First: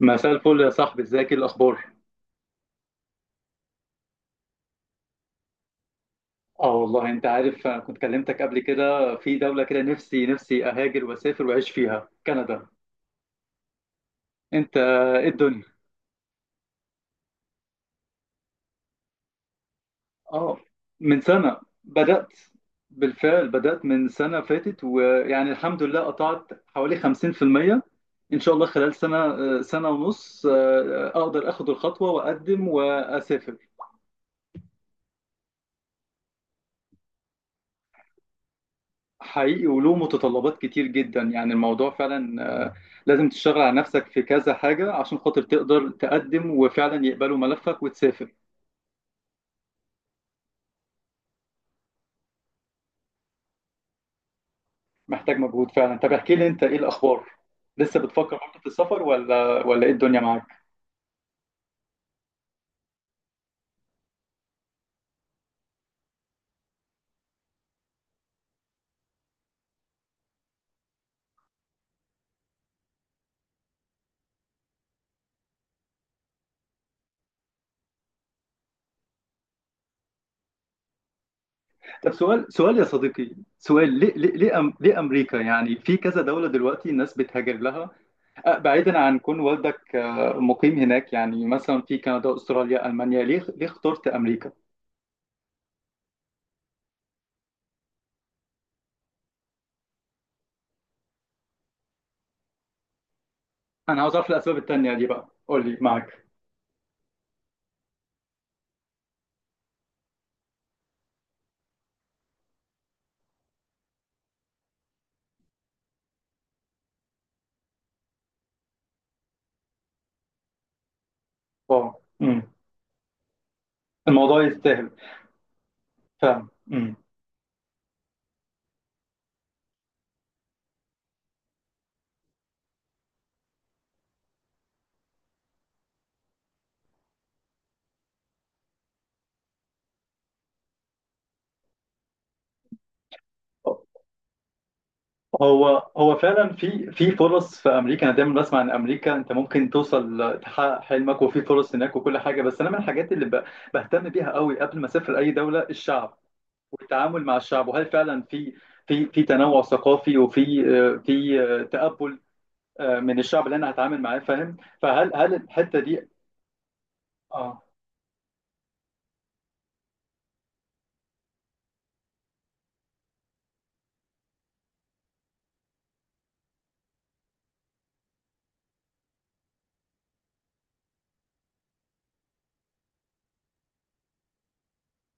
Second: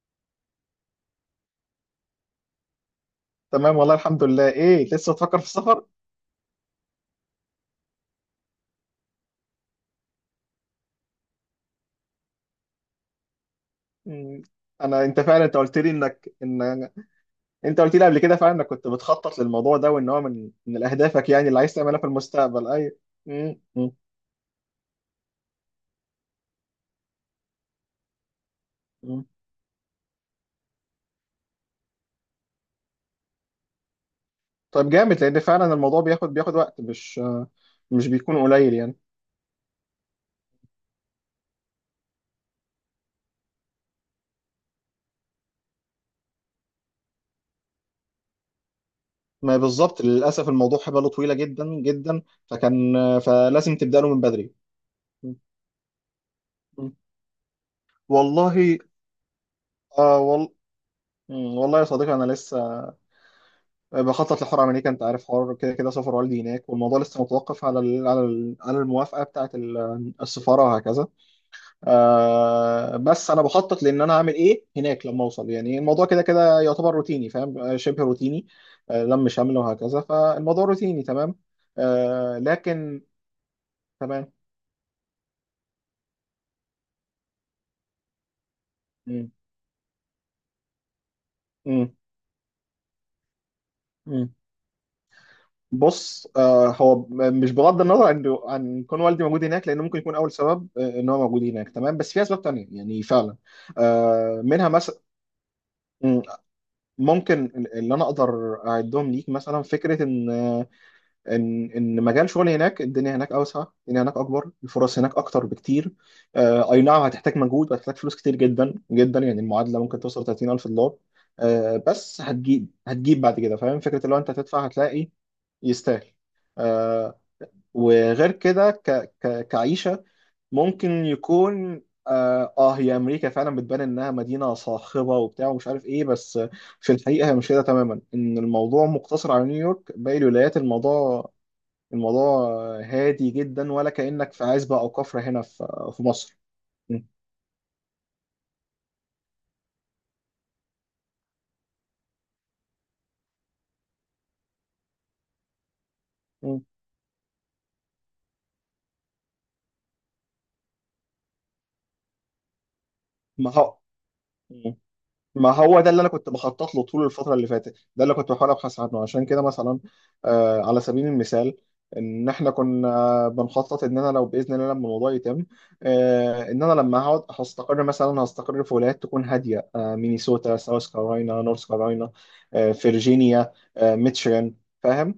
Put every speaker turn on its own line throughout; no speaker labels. مساء الفل يا صاحبي، ازيك؟ ايه الاخبار؟
تمام، والله الحمد لله. ايه، لسه بتفكر في السفر؟
اه والله انت عارف، انا كنت كلمتك قبل كده في دولة كده، نفسي اهاجر واسافر واعيش فيها، كندا.
مم.
انت
انا انت
ايه
فعلا انت
الدنيا؟
قلت لي انك ان انت قلت لي قبل كده فعلا انك كنت بتخطط للموضوع ده، وان هو من
اه،
من
من
اهدافك يعني
سنة
اللي عايز تعملها في
بدأت،
المستقبل. ايوه.
بالفعل
مم.
بدأت
مم.
من سنة فاتت، ويعني الحمد لله قطعت حوالي 50%. ان شاء الله خلال سنة
مم.
سنة ونص اقدر اخد الخطوة واقدم واسافر.
طيب، جامد، لان فعلا الموضوع بياخد وقت، مش بيكون قليل يعني.
حقيقي، وله متطلبات كتير جدا يعني الموضوع فعلا. لازم تشتغل على نفسك في كذا حاجة عشان خاطر تقدر تقدم وفعلا يقبلوا ملفك وتسافر.
ما بالظبط، للاسف الموضوع حباله طويله جدا جدا. فكان فلازم تبدا له من بدري.
محتاج
مم.
مجهود فعلا. طب احكي لي انت، ايه
مم.
الاخبار؟ لسه بتفكر
والله،
برضه في السفر، ولا ايه
آه
الدنيا معاك؟
وال... مم. والله يا صديقي، انا لسه بخطط لحوار امريكا. انت عارف، حوار كده كده سفر والدي هناك، والموضوع لسه متوقف على ال على ال على الموافقه بتاعه السفاره وهكذا. آه، بس انا بخطط لان انا هعمل ايه هناك لما اوصل. يعني الموضوع كده كده يعتبر روتيني، فاهم؟ شبه روتيني، آه، لم شمل وهكذا، فالموضوع روتيني تمام،
طب
آه،
سؤال يا
لكن
صديقي، سؤال، ليه ليه
تمام.
ليه, أم ليه امريكا؟ يعني في كذا دولة دلوقتي الناس بتهاجر لها. بعيدا عن كون والدك مقيم هناك، يعني مثلا في كندا، استراليا، المانيا. ليه اخترت
امم
امريكا؟
بص، آه، هو، مش بغض النظر عن كون والدي موجود هناك، لان ممكن يكون اول سبب، ان هو موجود هناك تمام، بس في اسباب تانية يعني فعلا.
انا عاوز اعرف
آه،
الاسباب
منها
التانية
مثلا
دي بقى، قول لي معاك.
ممكن اللي انا اقدر اعدهم ليك، مثلا فكره ان آه، ان ان مجال شغلي هناك، الدنيا هناك اوسع، الدنيا هناك اكبر، الفرص هناك اكتر بكتير. آه، اي نعم، هتحتاج مجهود وهتحتاج فلوس كتير جدا جدا، يعني المعادله ممكن توصل $30,000. آه،
اه،
بس
امم،
هتجيب بعد كده، فاهم فكره؟ لو انت
الموضوع
هتدفع
يستاهل
هتلاقي. يستاهل.
فعلا. امم،
آه، وغير كده كعيشة ممكن يكون، آه، هي أمريكا فعلا بتبان إنها مدينة صاخبة وبتاع ومش عارف إيه، بس في الحقيقة هي مش كده تماما. إن الموضوع مقتصر على نيويورك، باقي الولايات الموضوع الموضوع هادي جدا، ولا كأنك في عزبة أو كفرة هنا
هو
في
هو
مصر.
فعلا في
م.
فرص في امريكا. انا دايما بسمع ان امريكا انت ممكن توصل تحقق حلمك، وفي فرص هناك وكل حاجه. بس انا من الحاجات اللي بهتم بيها قوي قبل ما اسافر اي دوله، الشعب
م.
والتعامل مع الشعب، وهل فعلا في في تنوع ثقافي، وفي في تقبل من الشعب اللي انا
ما
هتعامل معاه، فاهم؟
هو
فهل
ما
الحته
هو ده اللي
دي؟
انا كنت بخطط له طول الفتره اللي
اه
فاتت، ده اللي كنت بحاول ابحث عنه، عشان كده مثلا، آه، على سبيل المثال، ان احنا كنا بنخطط ان انا لو باذن الله لما الموضوع يتم، آه، ان انا لما هقعد هستقر، مثلا هستقر في ولايات تكون هاديه، آه، مينيسوتا، ساوث كارولاينا، نورث كارولاينا، آه، فيرجينيا، آه، ميتشيغان، فاهم؟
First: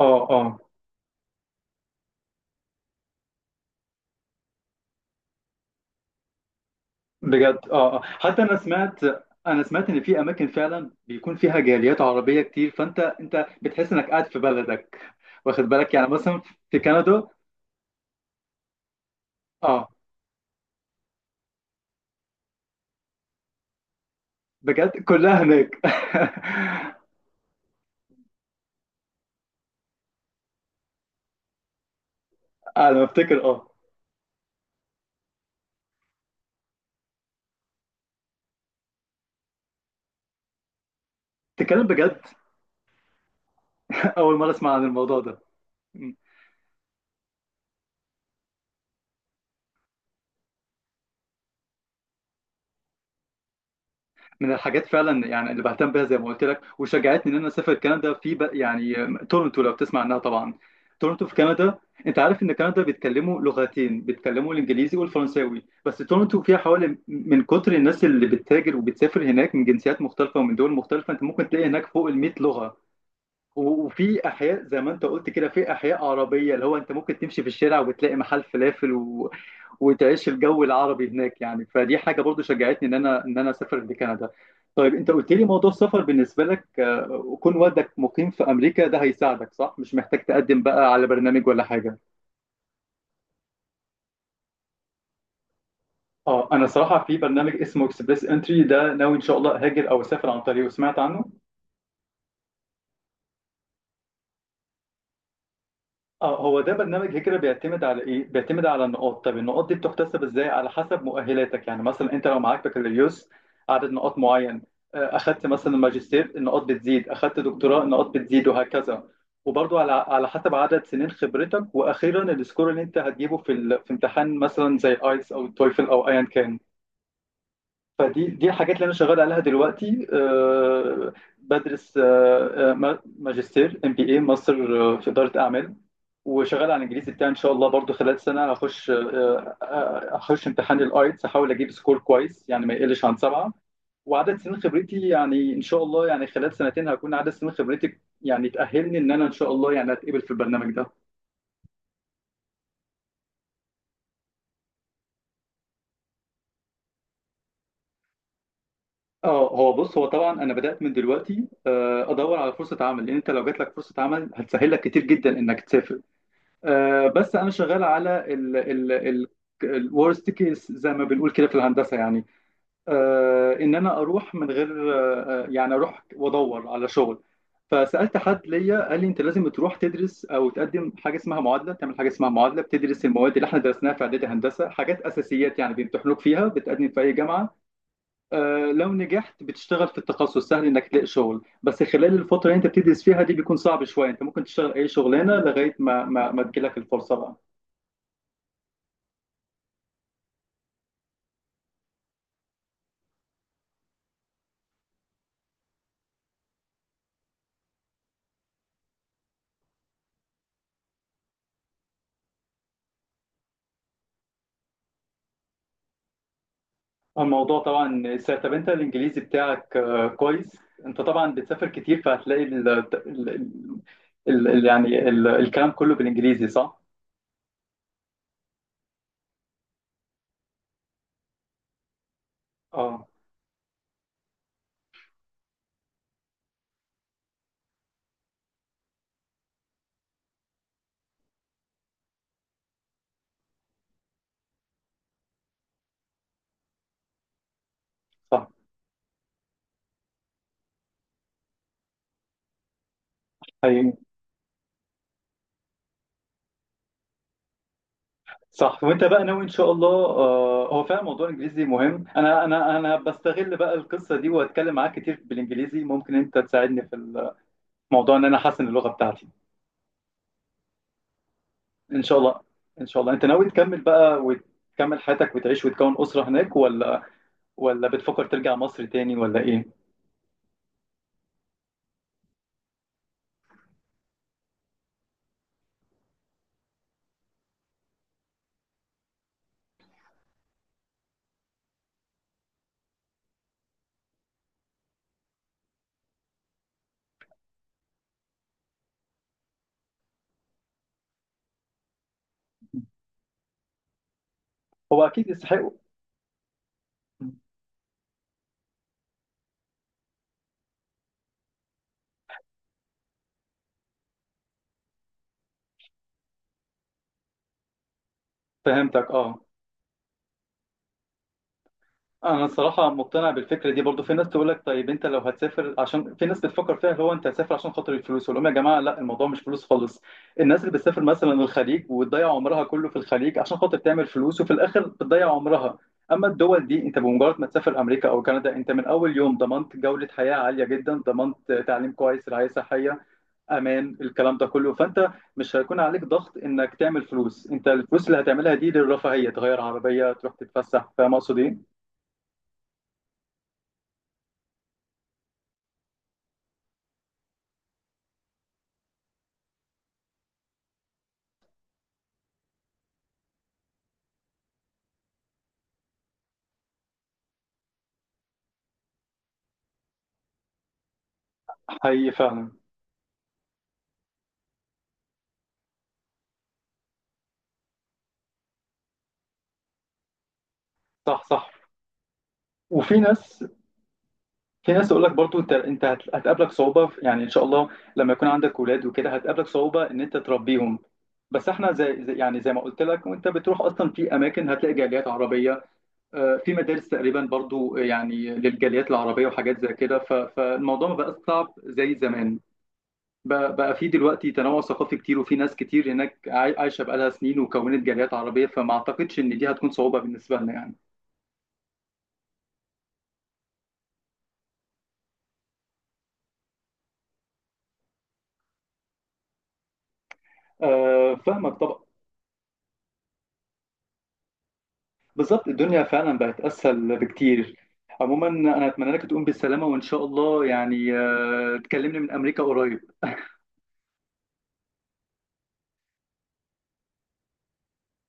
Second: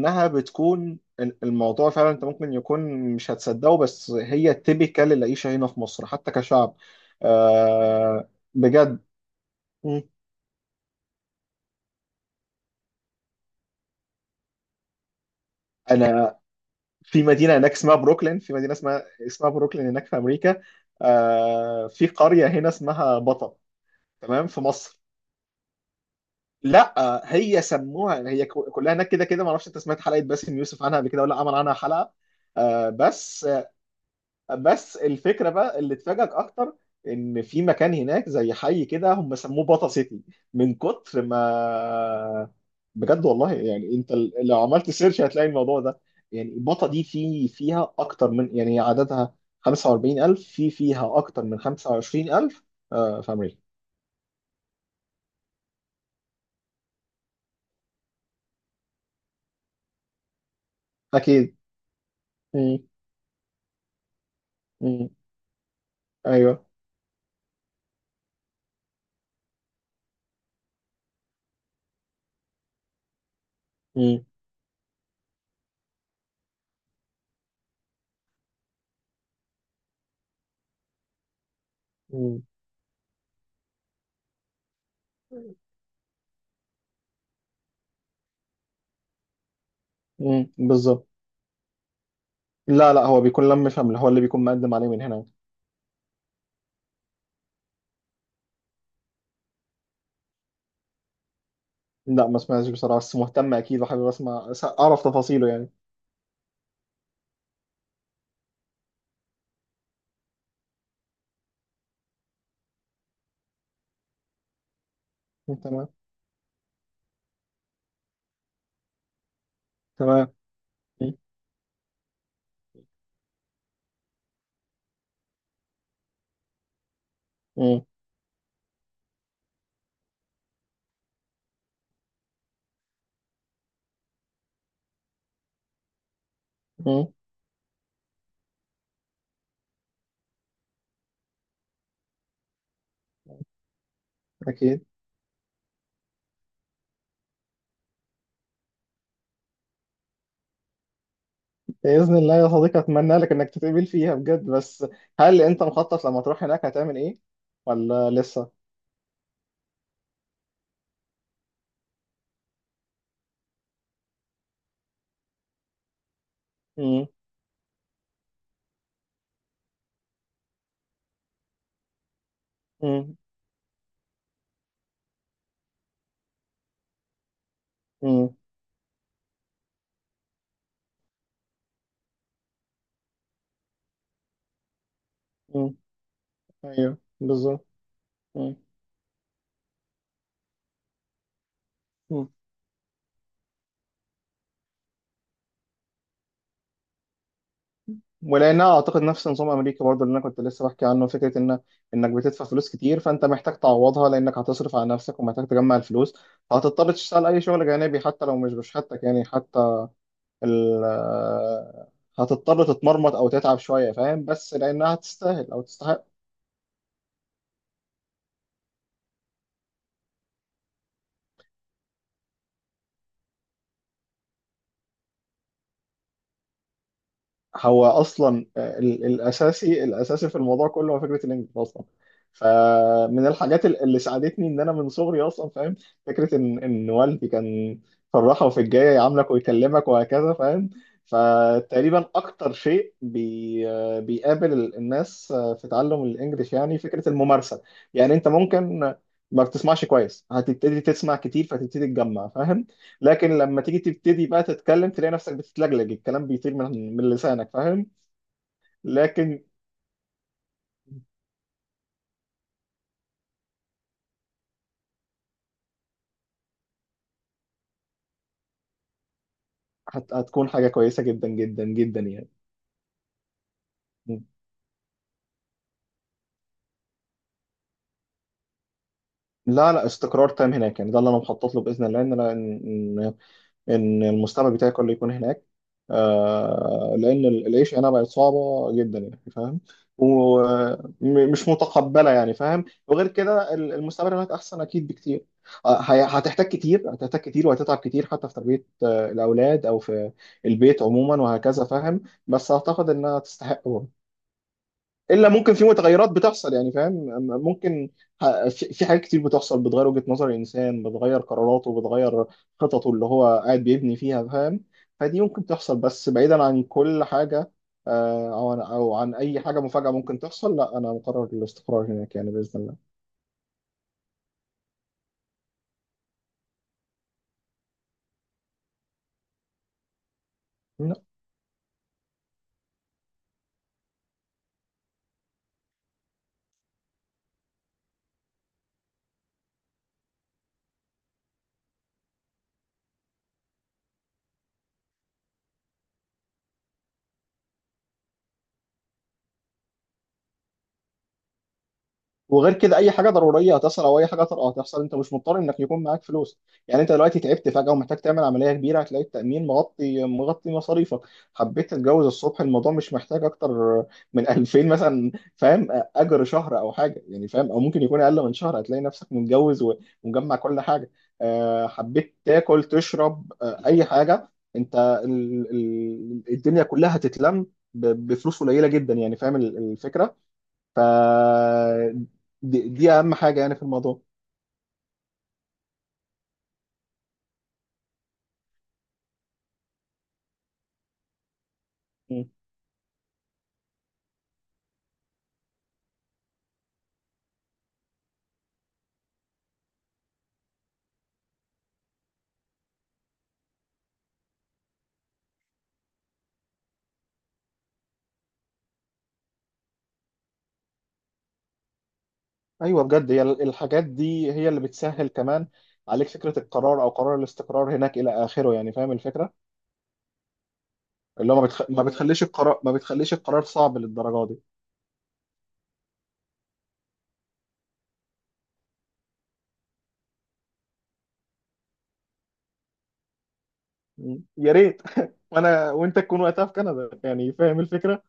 اه اه
بتكون الموضوع فعلا، انت ممكن يكون مش هتصدقه، بس هي تيبيكال العيشه هنا في مصر حتى كشعب،
بجد اه.
آه،
حتى انا
بجد.
سمعت، ان
مم.
في اماكن فعلا بيكون فيها جاليات عربيه كتير، فانت بتحس انك قاعد في بلدك. واخد بالك؟ يعني
انا
مثلا في
في
كندا.
مدينه هناك اسمها بروكلين، في مدينه اسمها بروكلين
اه،
هناك في امريكا. آه، في قريه هنا اسمها بطا، تمام، في
بجد
مصر.
كلها هناك؟
لا آه، هي سموها، هي كلها هناك كده كده، ما اعرفش انت سمعت حلقه باسم يوسف عنها قبل كده ولا عمل عنها حلقه. آه
انا بفتكر
بس
اه.
بس الفكره بقى اللي تفاجئك اكتر، ان في مكان هناك زي حي كده، هم سموه باتا سيتي، من كتر
تتكلم بجد؟
ما، بجد والله، يعني انت
اول مره
لو
اسمع عن
عملت
الموضوع
سيرش
ده.
هتلاقي الموضوع ده. يعني باتا دي في فيها اكتر من، يعني هي عددها 45,000، في فيها اكتر من 25,000، آه، في امريكا.
من الحاجات فعلا يعني اللي بهتم بيها زي ما قلت لك، وشجعتني ان اسافر كندا، في يعني تورنتو، لو تسمع عنها طبعا. تورنتو في
اكيد.
كندا. انت عارف ان
مم.
كندا بيتكلموا لغتين، بيتكلموا الانجليزي
مم.
والفرنساوي. بس تورنتو فيها
ايوه.
حوالي، من كتر الناس اللي بتتاجر وبتسافر هناك من جنسيات مختلفه ومن دول مختلفه، انت ممكن تلاقي هناك فوق ال 100 لغه.
مم.
وفي احياء زي ما انت قلت كده، في احياء عربيه، اللي هو انت ممكن تمشي في الشارع وبتلاقي محل فلافل، وتعيش الجو العربي هناك يعني. فدي حاجه برضو
مم.
شجعتني ان انا اسافر لكندا. طيب، انت قلت لي موضوع السفر بالنسبه لك، وكون والدك مقيم في امريكا، ده هيساعدك صح؟ مش محتاج
مم.
تقدم بقى على
بالظبط.
برنامج ولا حاجه؟
لا لا، هو بيكون لم فهم، هو اللي بيكون مقدم عليه من هنا.
اه، انا صراحه في برنامج اسمه اكسبريس انتري، ده ناوي ان شاء الله هاجر او اسافر عن طريقه. سمعت عنه؟
لا، ما سمعتش بصراحة، بس مهتم أكيد وحابب أسمع، أعرف تفاصيله يعني.
اه، هو ده برنامج هجرة بيعتمد على ايه؟ بيعتمد على النقاط. طب النقاط دي بتحتسب ازاي؟ على حسب مؤهلاتك. يعني مثلا انت لو معاك بكالوريوس، عدد نقاط معين. اخدت مثلا
تمام.
ماجستير، النقاط بتزيد. اخدت دكتوراه، النقاط بتزيد وهكذا. وبرضو على
تمام.
حسب عدد سنين
م-
خبرتك. واخيرا السكور اللي انت هتجيبه في امتحان مثلا زي ايلتس او التويفل او ايا كان.
م-
فدي الحاجات اللي انا شغال عليها دلوقتي. بدرس ماجستير ام بي اي، ماستر في اداره اعمال. وشغال على الانجليزي
م-
بتاعي. ان شاء الله برضو خلال سنه هخش هخش امتحان الايتس، احاول اجيب سكور كويس يعني ما يقلش عن سبعه. وعدد سنين
أكيد.
خبرتي يعني ان شاء الله، يعني خلال سنتين هكون عدد سنين خبرتي يعني تاهلني ان ان شاء الله يعني اتقبل في البرنامج ده.
بإذن الله يا صديقي، أتمنى لك إنك تتقبل فيها بجد. بس هل أنت مخطط لما تروح هناك هتعمل إيه، ولا لسه؟
اه، هو بص، هو طبعا انا بدات من دلوقتي ادور على فرصه عمل، لان انت لو جات لك فرصه عمل هتسهل لك كتير جدا انك تسافر.
م-
بس انا شغال على ال ال ال الورست كيس زي ما بنقول كده في الهندسه يعني.
م-
ان انا اروح من غير يعني اروح وادور على شغل. فسالت
م-
حد ليا، قال لي انت لازم تروح تدرس او تقدم حاجه اسمها معادله. تعمل حاجه اسمها معادله، بتدرس المواد اللي احنا درسناها في اعدادي هندسه، حاجات اساسيات
م.
يعني، بيمتحنوك فيها، بتقدم
أيوه،
في اي جامعه.
بالظبط. م-
لو نجحت بتشتغل في التخصص سهل انك تلاقي شغل. بس خلال
م.
الفتره اللي انت بتدرس فيها دي بيكون صعب شويه. انت ممكن تشتغل اي شغلانه لغايه ما ما تجيلك الفرصه بقى.
ولانها اعتقد نفس نظام امريكا برضه، اللي انا كنت لسه بحكي عنه، فكره ان انك بتدفع فلوس كتير، فانت محتاج تعوضها، لانك هتصرف على نفسك ومحتاج تجمع الفلوس، فهتضطر تشتغل اي شغل جانبي حتى لو مش بشهادتك، يعني حتى ال هتضطر تتمرمط او تتعب شويه، فاهم؟ بس لانها تستاهل او تستحق.
الموضوع طبعا ساعة. طب انت الانجليزي بتاعك كويس. انت طبعا بتسافر كتير، فهتلاقي ال ال ال ال يعني الكلام كله بالانجليزي، صح؟
هو اصلا، آه، الاساسي في الموضوع كله هو فكره الانجليش اصلا.
اه
فمن الحاجات اللي ساعدتني ان انا من صغري اصلا، فاهم، فكره ان والدي كان في الراحه وفي الجايه يعاملك ويكلمك وهكذا، فاهم؟ فتقريبا اكتر شيء بي آه، بيقابل الناس، آه، في تعلم الانجليش، يعني فكره الممارسه. يعني انت
صح،
ممكن ما بتسمعش كويس، هتبتدي تسمع كتير فتبتدي تجمع، فاهم؟ لكن لما تيجي
ايوه
تبتدي بقى تتكلم، تلاقي نفسك بتتلجلج، الكلام بيطير من لسانك، فاهم؟
صح. وانت بقى ناوي
لكن
ان شاء الله. هو فعلا موضوع الانجليزي مهم. انا بستغل بقى القصه دي واتكلم معاك كتير بالانجليزي، ممكن انت تساعدني في الموضوع ان احسن اللغه بتاعتي
هتكون حاجة كويسة جدا جدا جدا
ان شاء
يعني.
الله. ان شاء الله. انت ناوي تكمل بقى وتكمل حياتك وتعيش وتكون اسره هناك، ولا بتفكر ترجع مصر تاني، ولا ايه؟
لا لا، استقرار تام هناك، يعني ده اللي انا مخطط له بإذن الله، ان انا ان المستقبل بتاعي كله يكون هناك، آه، لان العيش هنا بقت صعبه جدا، يعني فاهم؟ ومش متقبله، يعني فاهم؟ وغير كده المستقبل هناك احسن اكيد بكتير. آه، هتحتاج كتير، هتحتاج كتير، وهتتعب كتير، حتى في تربيه، آه، الاولاد او في البيت عموما وهكذا، فاهم؟ بس اعتقد انها تستحق.
هو
الا
اكيد
ممكن في
يستحقوا.
متغيرات بتحصل، يعني فاهم، أما ممكن، في حاجات كتير بتحصل بتغير وجهة نظر الانسان، بتغير قراراته، بتغير خططه اللي هو قاعد بيبني فيها، فاهم؟ فدي ممكن تحصل، بس بعيدا عن كل حاجة، آه، او
فهمتك
عن
اه.
اي حاجة مفاجأة ممكن تحصل، لا انا مقرر الاستقرار هناك، يعني
انا
بإذن
الصراحه مقتنع بالفكره دي برضو. في ناس تقول لك طيب انت لو هتسافر عشان، في ناس بتفكر فيها اللي هو انت هتسافر عشان خاطر الفلوس. اقول لهم يا جماعه لا، الموضوع مش فلوس خالص. الناس اللي
الله.
بتسافر مثلا الخليج وتضيع عمرها كله في الخليج عشان خاطر تعمل فلوس، وفي الاخر بتضيع عمرها. اما الدول دي، انت بمجرد ما تسافر امريكا او كندا، انت من اول يوم ضمنت جوده حياه عاليه جدا، ضمنت تعليم كويس، رعايه صحيه، امان، الكلام ده كله. فانت مش هيكون عليك ضغط انك تعمل فلوس. انت الفلوس اللي هتعملها دي للرفاهيه، تغير عربيه، تروح تتفسح، فاهم اقصد ايه؟
وغير كده، اي حاجه ضروريه هتحصل او اي حاجه طارئه هتحصل، انت مش مضطر انك يكون معاك فلوس. يعني انت دلوقتي تعبت فجاه ومحتاج تعمل عمليه كبيره، هتلاقي التامين مغطي مصاريفك. حبيت تتجوز الصبح، الموضوع مش محتاج اكتر من 2,000 مثلا، فاهم، اجر شهر او حاجه يعني فاهم، او ممكن يكون اقل من شهر، هتلاقي نفسك متجوز و- ومجمع كل حاجه، آه،
حقيقي
حبيت
فعلا.
تاكل تشرب، آه، اي حاجه، انت الدنيا كلها هتتلم بفلوس قليله جدا، يعني فاهم الفكره. ف
صح صح.
دي
وفي
اهم حاجه
ناس،
يعني في الموضوع.
في ناس تقول لك برضو انت هتقابلك صعوبه يعني ان شاء الله لما يكون عندك اولاد وكده هتقابلك صعوبه ان انت تربيهم. بس احنا زي
مم.
يعني زي ما قلت لك، وانت بتروح اصلا في اماكن هتلاقي جاليات عربيه. في مدارس تقريبا برضو يعني للجاليات العربيه وحاجات زي كده. فالموضوع ما بقاش صعب زي زمان. بقى بقى في دلوقتي تنوع ثقافي كتير، وفي ناس كتير هناك عايشه بقالها سنين وكونت جاليات عربيه، فما اعتقدش ان دي هتكون صعوبه بالنسبه لنا يعني.
ايوه بجد، هي الحاجات دي هي اللي بتسهل كمان عليك فكره القرار، او قرار الاستقرار هناك الى اخره، يعني فاهم الفكره،
آه
اللي هو ما,
فاهمك
بتخ...
طبعا.
ما مم. بتخليش القرار ما بتخليش القرار صعب للدرجه دي.
بالظبط، الدنيا فعلا بقت اسهل بكتير. عموما انا اتمنى لك تقوم بالسلامه، وان شاء الله يعني آه تكلمني من امريكا قريب.
مم. يا ريت. وانا وانت تكون وقتها في كندا، يعني فاهم الفكره،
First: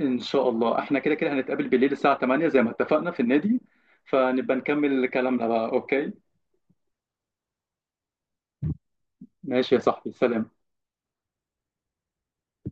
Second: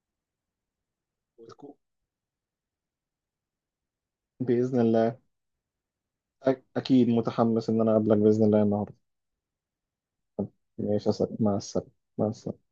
ان شاء الله احنا كده كده هنتقابل
وتكون
بالليل الساعه 8 زي ما اتفقنا في النادي، فنبقى
باذن
نكمل
الله.
كلامنا بقى، اوكي؟
اكيد متحمس ان انا اقابلك باذن الله النهارده.
ماشي يا صاحبي، سلام.
ماشي يا صاحبي. مع السلامه. مع السلامه.